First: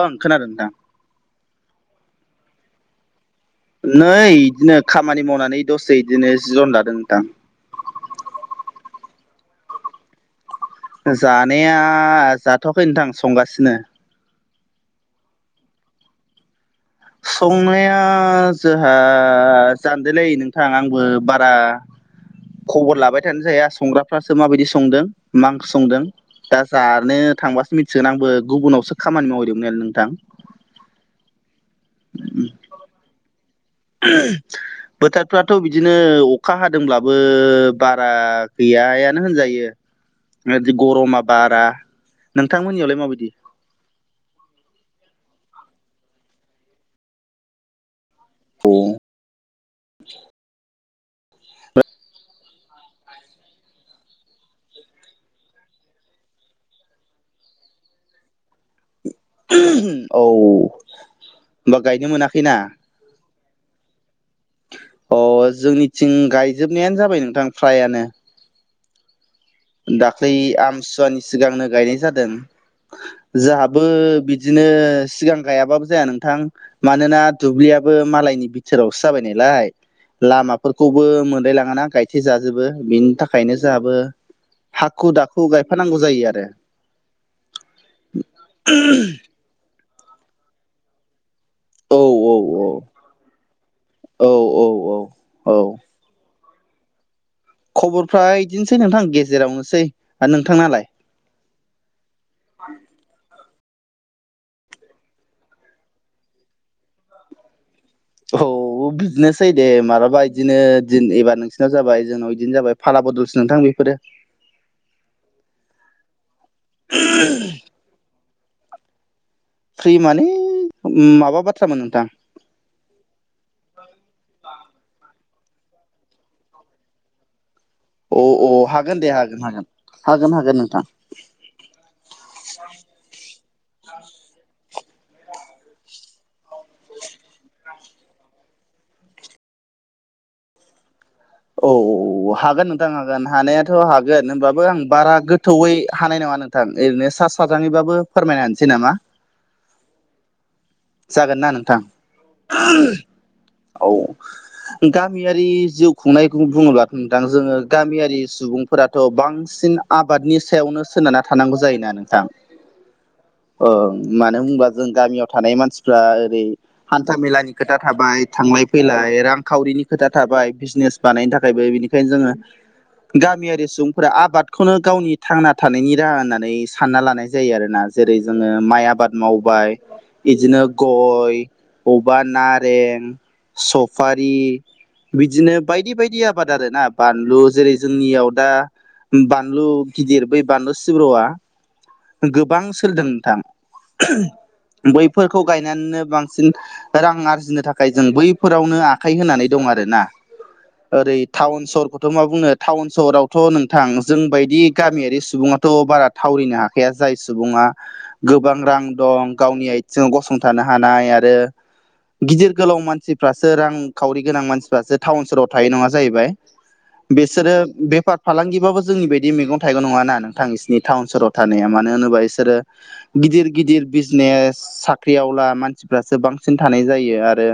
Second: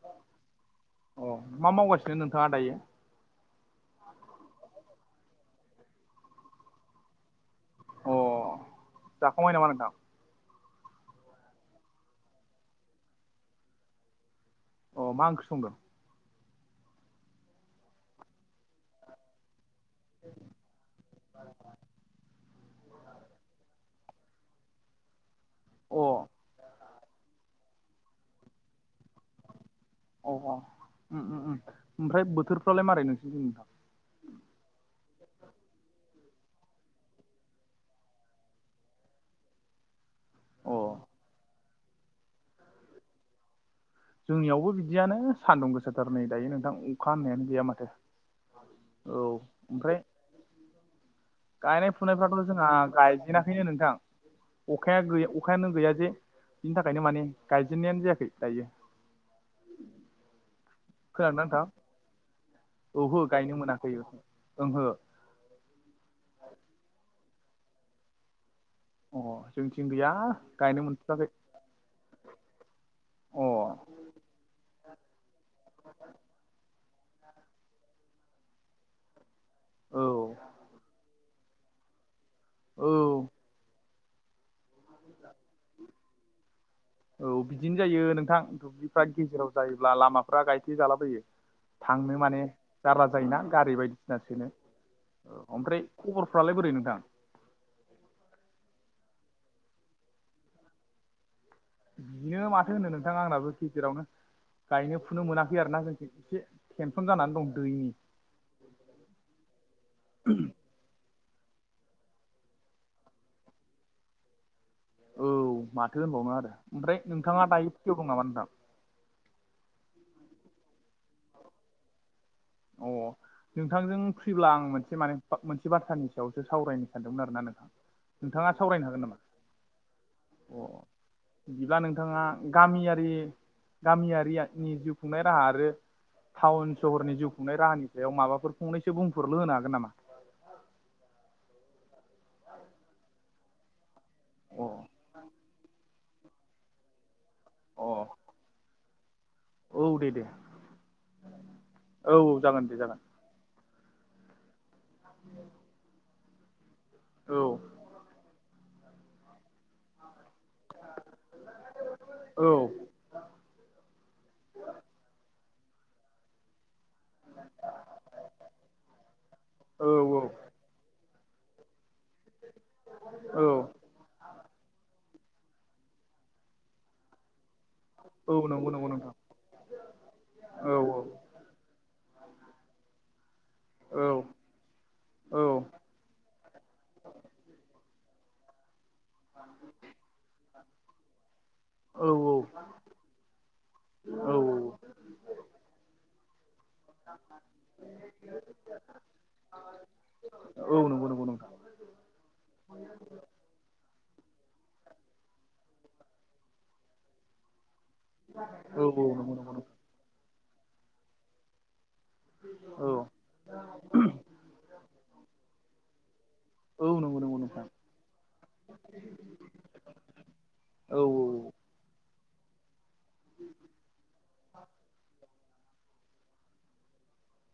ओं खोनादों नोंथां अ मा मावगासिनो नोंथाङा दायो नै बिदिनो खामानि मावनानै दसे बिदिनो जिरन लादों नोंथां अ जाखांबाय नामा नोंथां जानाया जाथ'याखै नोंथां संगासिनो अ मा ओंख्रि संदों संनाया जोंहा जानदोलै नोंथां आंबो बारा खबर लाबाय थानो जाया संग्राफ्रासो माबायदि संदों मा ओंख्रि संदों अ दा जानो थांबासो मिथिगोन आंबो गुबुनावसो खामानि मावहैदोंमोन नों अ औ ओमफ्राय बोथोरफ्रालाय मारै नोंसिनिथिं नोंथां [unintelligible] बोथोरफ्राथ' बिदिनो अखा हादोंब्लाबो बारा गैयानो होनजायो [inaudible] दि गरमा बारा नोंथांमोननियावलाय माबायदि जोंनियावबो बिदियानो सान्दुं गोसाथार नै दायो नोंथां अखा होननायानो गैया माथो अ औ ओमफ्राय गायनाय फुनायफ्राथ' जोंहा गायजेनाखैनो नोंथां अखाया गै अखायानो गैया जे बिनि थाखायनो माने गायजेननायानो जायाखै दायो [unintelligible] खोनादों ना होमबा गायनो मोनाखैना नोंथां ओहो गायनो मोनाखै ओंहो अ जोंनिथिं गायजोबनायानो जाबाय नोंथां फ्रायानो [unintelligible] दाखाै गायनो आमसुवानि मोनथ'वाखै सिगांनो गायनाय जादों अ जोंहाबो बिदिनो सिगां गायाबाबो जाया नोंथां मानोना दुब्लियाबो मालायनि बि सोरावसो जाबाय नालाय औ लामाफोरखौबो मोनलाय लाङ ना गाय थि जाजोबो बिनि औ थाखायनो जोंहाबो हाखु दाखु गायफानांगौ जायो आरो [inaudible] औ बिदिनो जायो नोंथां दुब्लिफ्रा गेजेराव जायोब्ला लामाफ्रा गायथे जालाबोयो औ थांनो माने औ जार जायोना गारि बायदिसिना औ सोनो औ औ औ ओमफ्राय खबरफ्रालाय बोरै नोंथां खबरफ्रा बिदिनोसै नोंथां गेजेरावनोसै आर नोंथांनालाय बिदिनो माथो होनो नोंथां आंनाबो गेजेरावनो गायनो फुनो मोनाखै आरोना जों एसे टेनसन जानानै दं दैनि औ बिनोसै जै दे मालाबा बिदिनो दिन एबार नोंसिरनाव जाबाय जोंनाव बिदिनो जाबाय फाला बदल्स नोंथां बेफोरो औ माथो दोनबावनो आरो ओमफ्राय नोंथाङा दायो फुथियाव दं नामा नोंथां फ्रि माने माबा बाथ्रामोन नोंथां अ नोंथांजों फ्रिब्ला आं मोनसे माने मोनसे बाथ्रानि सायावसो सावरायनो सानदोंमोन आर ना नोंथां अ नोंथाङा औ सावरायनो हागोन दे नामा हागोन हागोन हागोन हागोन अ नोंथां बिदिब्ला नोंथाङा गामियारि गामियारिनि जिउ खुंनाय राहा आरो टाउन सहरनि जिउ खुंनाय राहानि सायाव माबाफोर फंनैसो बुंफोरल' होनो हागोन नामा औ औ हागोन नोंथां हागोन हानायाथ' हागोन अ होनबाबो आं बारा गोथौयै हानाय नङा नोंथां ओरैनो सा साजैबाबो अ फोरमायनो हसै नामा औ दे दे जागोन ना नोंथां औ औ जागोन दे जागोन औ गामियारि जिउ खुंनायखौ बुङोब्ला नोंथां औ जोङो गामियारि सुबुं फोरथ' बांसिन आबादनि सायावनो सोनारना थानांगौ जायोना नोंथां औ अ मानो होनबा जों गामियाव थानाय मानसिफ्रा ओरै हान्था मेलानि खोथा थाबाय थांलाय फैलाय रांखावरिनि औ खोथा थाबाय बिजनेस बानायनो थाखायबो बेनिखायनो जोङो औ गामियारि सुबुं आबादखौनो गावनि थांना थानायनि राहा होननानै सानना लानाय जायो आरोना जेरै औ जोङो नंगौ माइ नंगौ नोंथां आबाद मावबाय बिदिनो औ औ गय अबबा नारें औ सफारि औ बिदिनो बायदि बायदि आरो आबाद आरो ना बानलु जेरै जोंनियाव दा बानलु गिदिर ब बान्द सिब्र' औ गोबां सोलिदों नोंथाम औ बै खौ गायनानैनो बांसिन रां आरजिनो थाखाय जों बैफोरावनो आखाइ होनानै दं आरो ना औ नंगौ ओरै नंगौ नोंथां टाउन सहर थ' मा बुंनो टाउन सहरावथ' नोंथां जोंबायदि गामियारि सुबुङाथ' बारा थावरिनो हाखाया जाय सुबुा गोबां औ रां औ दं नंगौ नंगौ गावनि नोंथां आ जों गसंथानो हानाय आरो गिदिर गोलाव मानसि फासो रांखावरिनां मानसिफ्रासो टाउन सहाव थायो नङा जाहैबाय औ नंगौ नंगौ बिसोरो नोंथां बेफार फालांगिबाबो जोंनि बदि मैगं थाइगं नङा ना नोंथां बिसिोरनि औ टाउन सहराव थानाया मानो होनोबा बिसोरो गिदिर गिदिर बिजनेस साख्रिआवला मानसिफ्रासो बांसिन थानाय जायो आरो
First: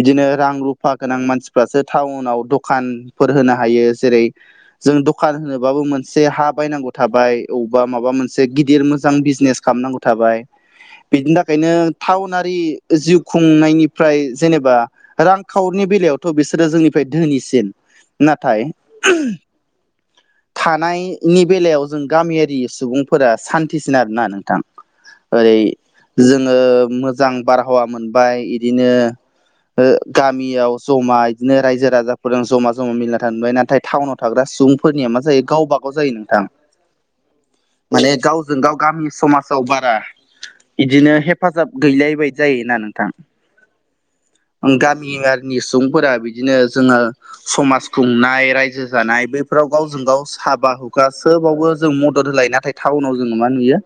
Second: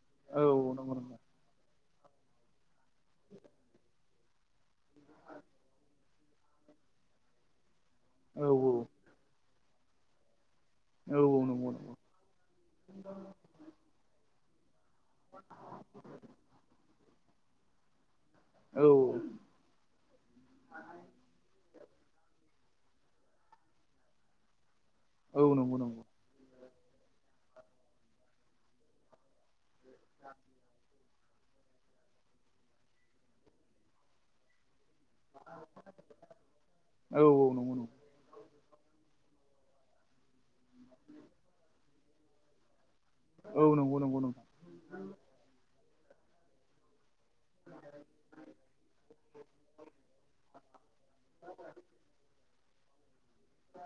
बिदिनो औ रां नंगौ रुफा नंगौ गोनां मानसिफ्रासो टाउनाव दख दखान फोर होनो हायो जेरै जों दखान होनोबाबो मोनसे हा बायनांगौ थाबाय अबावबा माबा मोनसे औ गिदिर मोजां बिजनेस खालामनांगौ थाबाय औ बिनि नंगौ थाखायनो नंगौ टाउनारि जिउ खुंनायनिफ्राय जेनेबा रांखावरिनि बेलायावथ' बिसोरो जोंनिफ्राय धोनिसिन नाथाय औ थानायनि बेलायाव जों गामियारि सुबुंफोरा सान्थिसिन आरोना नोंथां औ ओरै नंगौ नंगौ जोङो मोजां बारहावा मोनबाय बिदिनो गामियाव जमाय बिदिनो रायजो राजाफोरजों जमा जमा मिलना थबाय नाथाय टाउनाव थाग्रा सुबुं फोरनिया मा जायो गावब गाव जायो नोंथां औ नंगौ नंगौ मान गाव जजों गाव गामि समाजाव बारा बिदिनो हेफाजाब गैलायबायदि जायोना नोंथां औ नंगौ नंगौ नंगौ गामियारिनि सुबुंफोरा बिदिनो जोङो समाज खुंनाय रायजो जानाय बैफोराव गावजों गाव हाबा हुखाा सोबावबो जों मदद होलायो नाथाय टाउनाव जोङो मा नुयो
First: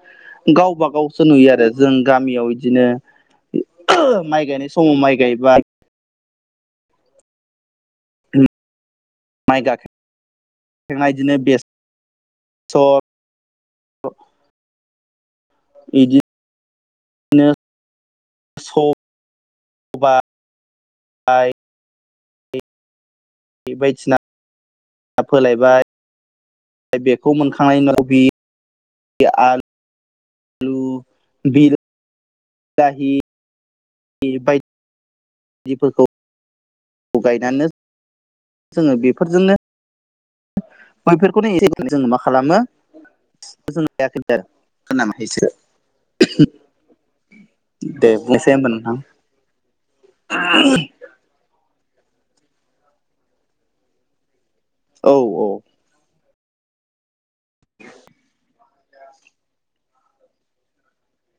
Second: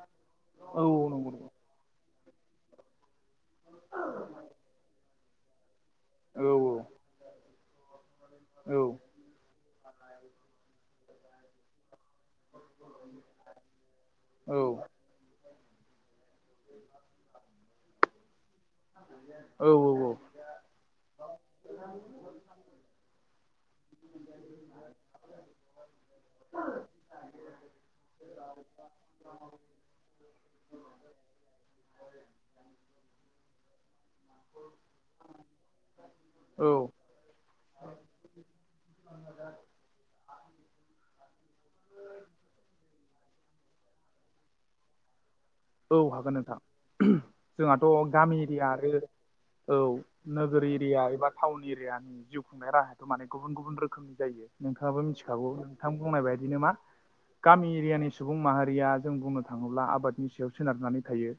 औ गावबा औ गावसो नंगौ नंगौ नुयो आरो जों गामियाव बिदिनो माइ गायनाय समाव माइ गायबा औ औ औ माइ गाखाखनाय बिदिनो बेस स' औ एज [unintelligible] मोसौबाइ [unintelligible] औ [inaudible] बे बायदिना फोलायबाय बेखौ मोनखांनायनि उनाव खफि आलु आलु बिलाहि बायदि [unintelligible] फोरखौ औ गायनानै जोङो बेफोरजोंनो बैफोरखौनो एसे जों मा खालामो [unintelligible] औ हागोन नोंथां जोंहाथ' दे गामि बुंनोसै एरिया होमबा आरो नोंथां औ नोगोर एरिया एबा टाउन एरियानि जिउ खुंनाय राहायाथ' माने गुबुन गुबुन रोखोमनि जायो नोंथाङाबो औ औ मिथिखागौ नोंथां बुंनाय बायदिनो मा गामि एरियानि सुबुं माहारि रिया जों बुंनो थाङोब्ला आबादनि सायाव सोनारनानै थायो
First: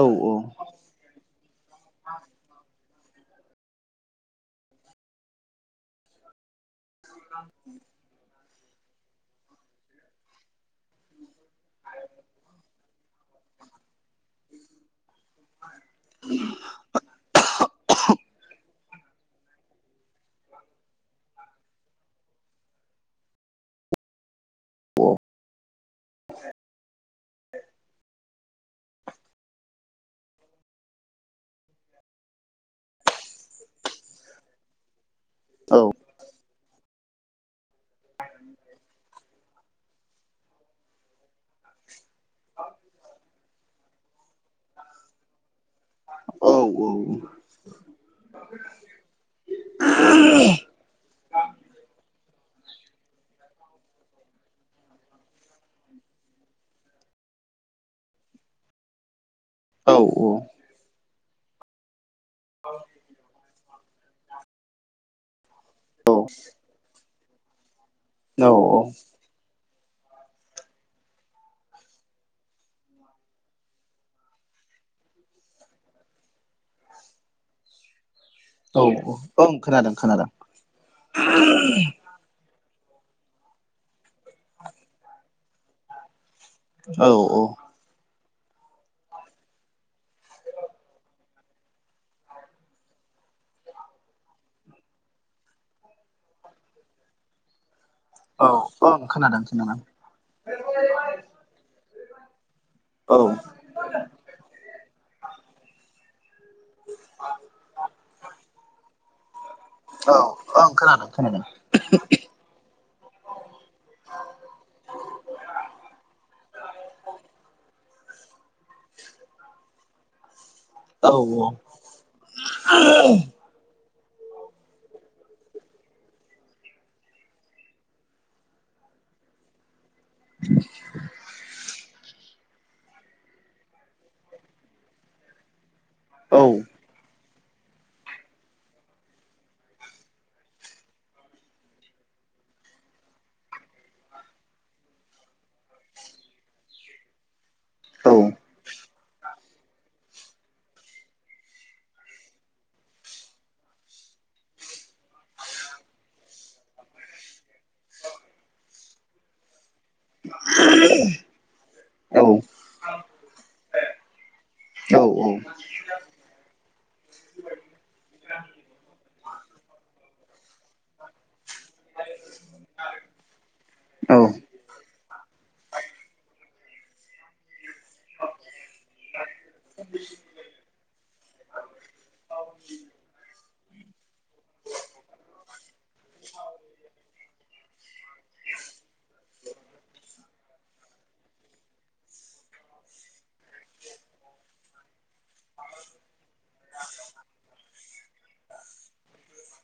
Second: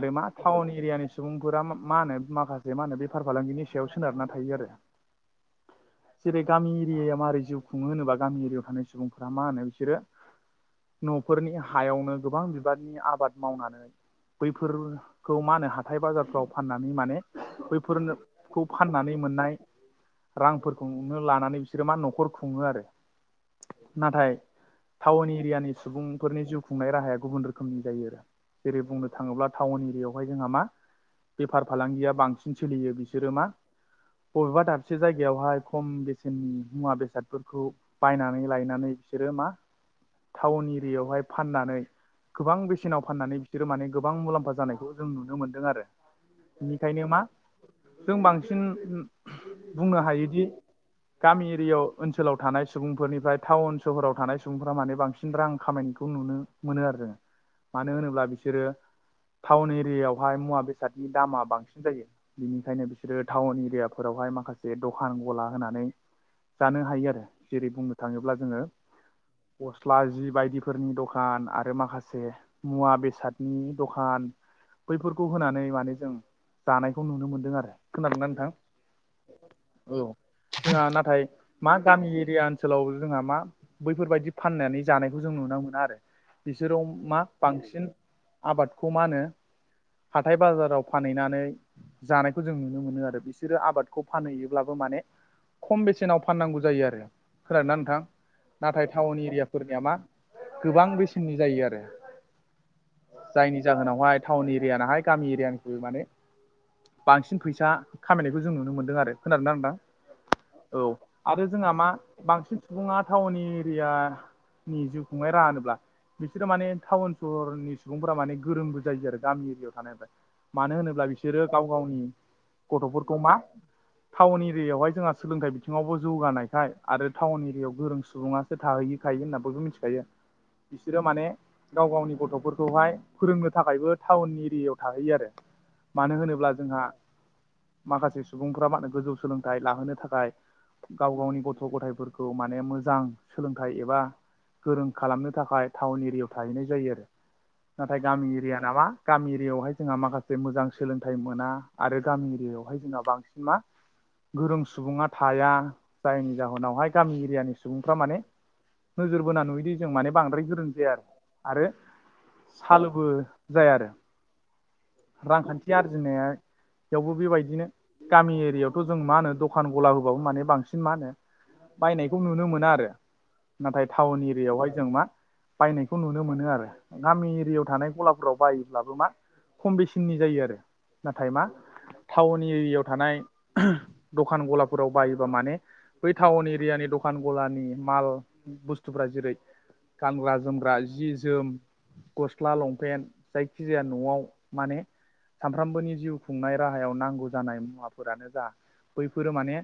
औ मा टाउन एरियानि सुबुंफोरा मा होनो माखासे मा होनो बेफार फालांगिनि सायाव सोनारना थायो आरो जेरै गामि एरियायाव मारै जिउ खुङो होनोबा गामि एरियायाव थानाय सुबुंफोरा मा होनो बिसोरो न'फोरनि हायावनो गोबां बिबारनि आब आबाद मावनानै बैफोर खौ मा होनो हाथाय बाजारफ्राव फाननानै माने बैफोरनो फाननानै मोननाय रांफोरखौनो लानानै बिसोरो मा न'खर खुङो आरो नाथाय टाउन एरियानि सुबुंफोरनि जिउ खुंनाय राहाया गुबुन रोखोमनि जायो आरो जेरै बुंनो थाङोब्ला टाउन एरियायावहाय जोंहा मा बेफार फालांगिया बांसिन सोलियो बिसोरो मा बबेबा दा खबसे जायगायावहाय औ खम बेसेननि मुवा बेसादफोरखौ बायनानै लायनानै बिसोरो मा टाउन एरियायावहाय फाननानै गोबां बेसे फाननानै बिसोरो माने गोबां मुलाम्फा जानायखौ जों नुनो मोन्दों आरो औ बेनिखायनो मा जों बांसिन बुंनो हायोदि गामि एरियायाव ओनसोलाव थानाय सुबुंफोरनिफ्राय टाउन सहराव थानाय सुबुंफोरा माने बांसिन रां खामायनायखौ नुनो मोनो आरो जोङो मानो होनोब्ला बिसोरो टाउन औ एरियायावहाय मुवा बेसादनि दामा बांसिन जायो बिनिखायनो बिसोरो टाउन एरियाफोरावहाय माखासे जे दखान गला होनानै जानो हायो आरो जेरै बुंनो थाङोब्ला औ जोङो गस्ला जि बायदिफोरनि दखान आरो माखासे मुवा बेसादनि दखान बैफोरखौ होनानै माने जों जानायखौ नुनो मोनदों आरो खोनादोंंना नोंथां औ ओं औ खोनादों खोनादों जोंहा नाथाय मा गामि एरिया ओनसोलाव जोंहा मा बैफोरबायदि फाननानै जानायखौ जों नुनो मोना आरो बिसोराव औ मा औ बांसिन आबादखौ मा होनो हाथाय बाजाराव फानहैनानै जानायखौ जों नुनो मोनो आरो बिसोरो आबादखौ फानहैयोब्लाबो माने खम बेसेनाव फाननांगौ जायो आरो फोराना नोंथां नाथाय ओं टाउन खोनादों खोनादों एरियाफोरनिया मा गोबां बेसेननि जायो आरो औ जायनि जाहोनावहाय टाउन एरियाानाहाय गामि एरियानिस माने बांसिन फैसा खामायनायखौ जों नुनो मोन्दों आरो खोनादोंना नोंथां औ ओं औ खोनादों खोनादों आरो जोंहा मा बांसिन सुबुङा टाउन एरिया नि जिउ खुंनाय राानोब्ला बिसोरो माने टाउन सहरनि सुबुंफोरा माने गोरोंबो जायो आरो गामि एरियायाव थानायनिफ्राय मानो होनोब्ला औ बिसोरो गाव गावनि गथ'फोरखौ मा टाउन एरियायावहाय जोंहा सोलोंथाइ बिथिङावबो जौगानायखाय आरो टाउन एरियायाव गोरों सुबुङा सोरोथााहैैखायो होनना बयबो मिथिखायो बिसोरो माने गाव गावनि गथ'फोरखौहाय फोरोंनो थाखायबो टाउन एरियायाव थाहैयो आरो मानो औ होनोब्ला जोंहा माखासे सुबुंफ्रा माहोनो गोजौ सोलोंथाइ लाहोनो थाखाय गाव गावनि गथ' गथायफोरखौ माने मोजां सोलोंथाइ एबा गोरों खालामनो थाखाय टाउन एरियायाव थाहैनाय जायो आरो नाथाय औ गामि एरिया नामा गामि एरियायावहाय जोंहा माखासे मोजां सोलोंथाइ मोना आरो गामि एरियायावहाय जोंहा बांसिन मा गोरों सुबुङा थाया जायनि जाहोनावहाय गामि एरियानि सुबुंफ्रा माने नोजोर बोना नुयोदि जों माने बांद्राय गोरों जाया आरो औ सालुबो जाया आरो, औ रांखान्थि आरजिनाया बेयावबो बेबायदिनो गामि एरियायावथ' जों मा होनो दखान गला होबाबो माने बांसिन मा होनो बायनायखौ नुनो मोना आरो। नाथाय औ टाउन एरियायावहाय जों मा बायनायखौ नुनो मोनो आरो। गामि एरियायाव थानाय गलाफोराव बायोब्लाबो मा खम बेसेननि जायो आरो नाथाय मा टाउन एरियायाव थानाय दखान गलाफोराव बायोबा माने बै टाउन एरियानि दखान गलानि माल बुस्थुफ्रा जेरै गानग्रा-जोमग्रा, जि-जोम गस्ला, लंपेन्ट जायखिजाया न'आव माने सानफ्रामबोनि जिउ खुंनाय राहायाव नांगौ जानाय मुवाफोरानो जा बैफोरो माने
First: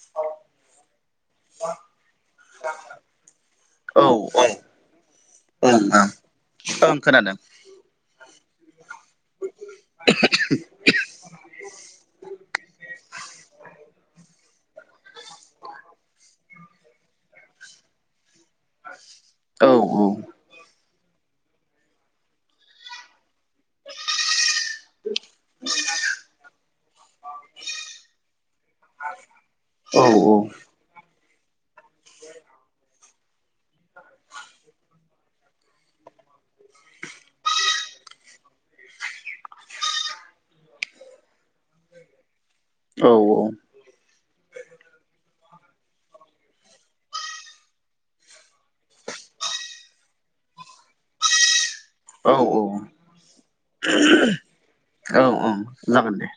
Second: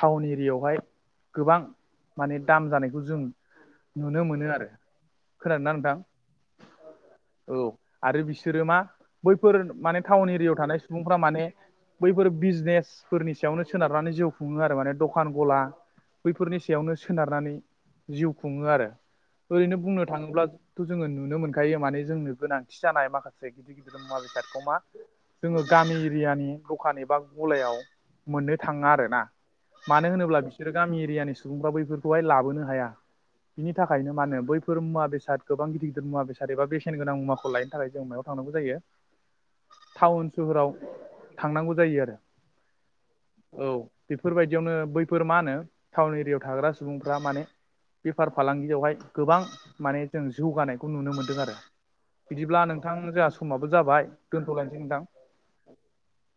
टाउन एरियायावहाय गोबां माने दाम जानायखौ जों ओं ओं नुनो मोनो आरो। खोनादोंना नोंथां? ओं खोनादों। औ आरो बिसोरो मा बैफोर माने टाउन एरियायाव थानाय सुबुं फोरा माने बैफोर बिजनेसफोरनि सायावनो सोनारनानै जिउ खुङो आरो माने दखान गला बैफोरनि सायावनो सोनारनानै जिउ खुङो आरो औ ओरैनो बुंनो थाङोब्लाथ' जोङो नुनो मोनखायो माने जोंनो गोनांथि जानाय माखासे गिदिर गिदिर मुवा बेसादखौ मा जोङो गामि एरियानि दखान एबा गलायाव मोननो थाङा आरो ना। औ मानो होनोब्ला बिसोरो गामि एरियानि सुबुंफ्रा बैफोरखौहाय लाबोनो हाया। बिनि थाखायनो मानो बैफोर मुवा बेसाद गोबां गिदिर मुवा बेसाद बा बेसेन गोनां मुवाखौ लायनो थाखाय जों मायाव थांनांगौ जायो टाउन सोहोराव थांनांगौ जायो आरो। औ औ औ बेफोरबायदियावनो बैफोर मा होनो टाउन एरियायाव थाग्रा सुबुंफ्रा माने बेफार फालांगियावहाय गोबां माने जों जौगानाय खौ नुनो मोन्दों आरो। औ बिदिब्ला नोंथां जोंहा समाबो जाबाय दोन्थ'लायनोसै नोंथां। ओं जागोन दे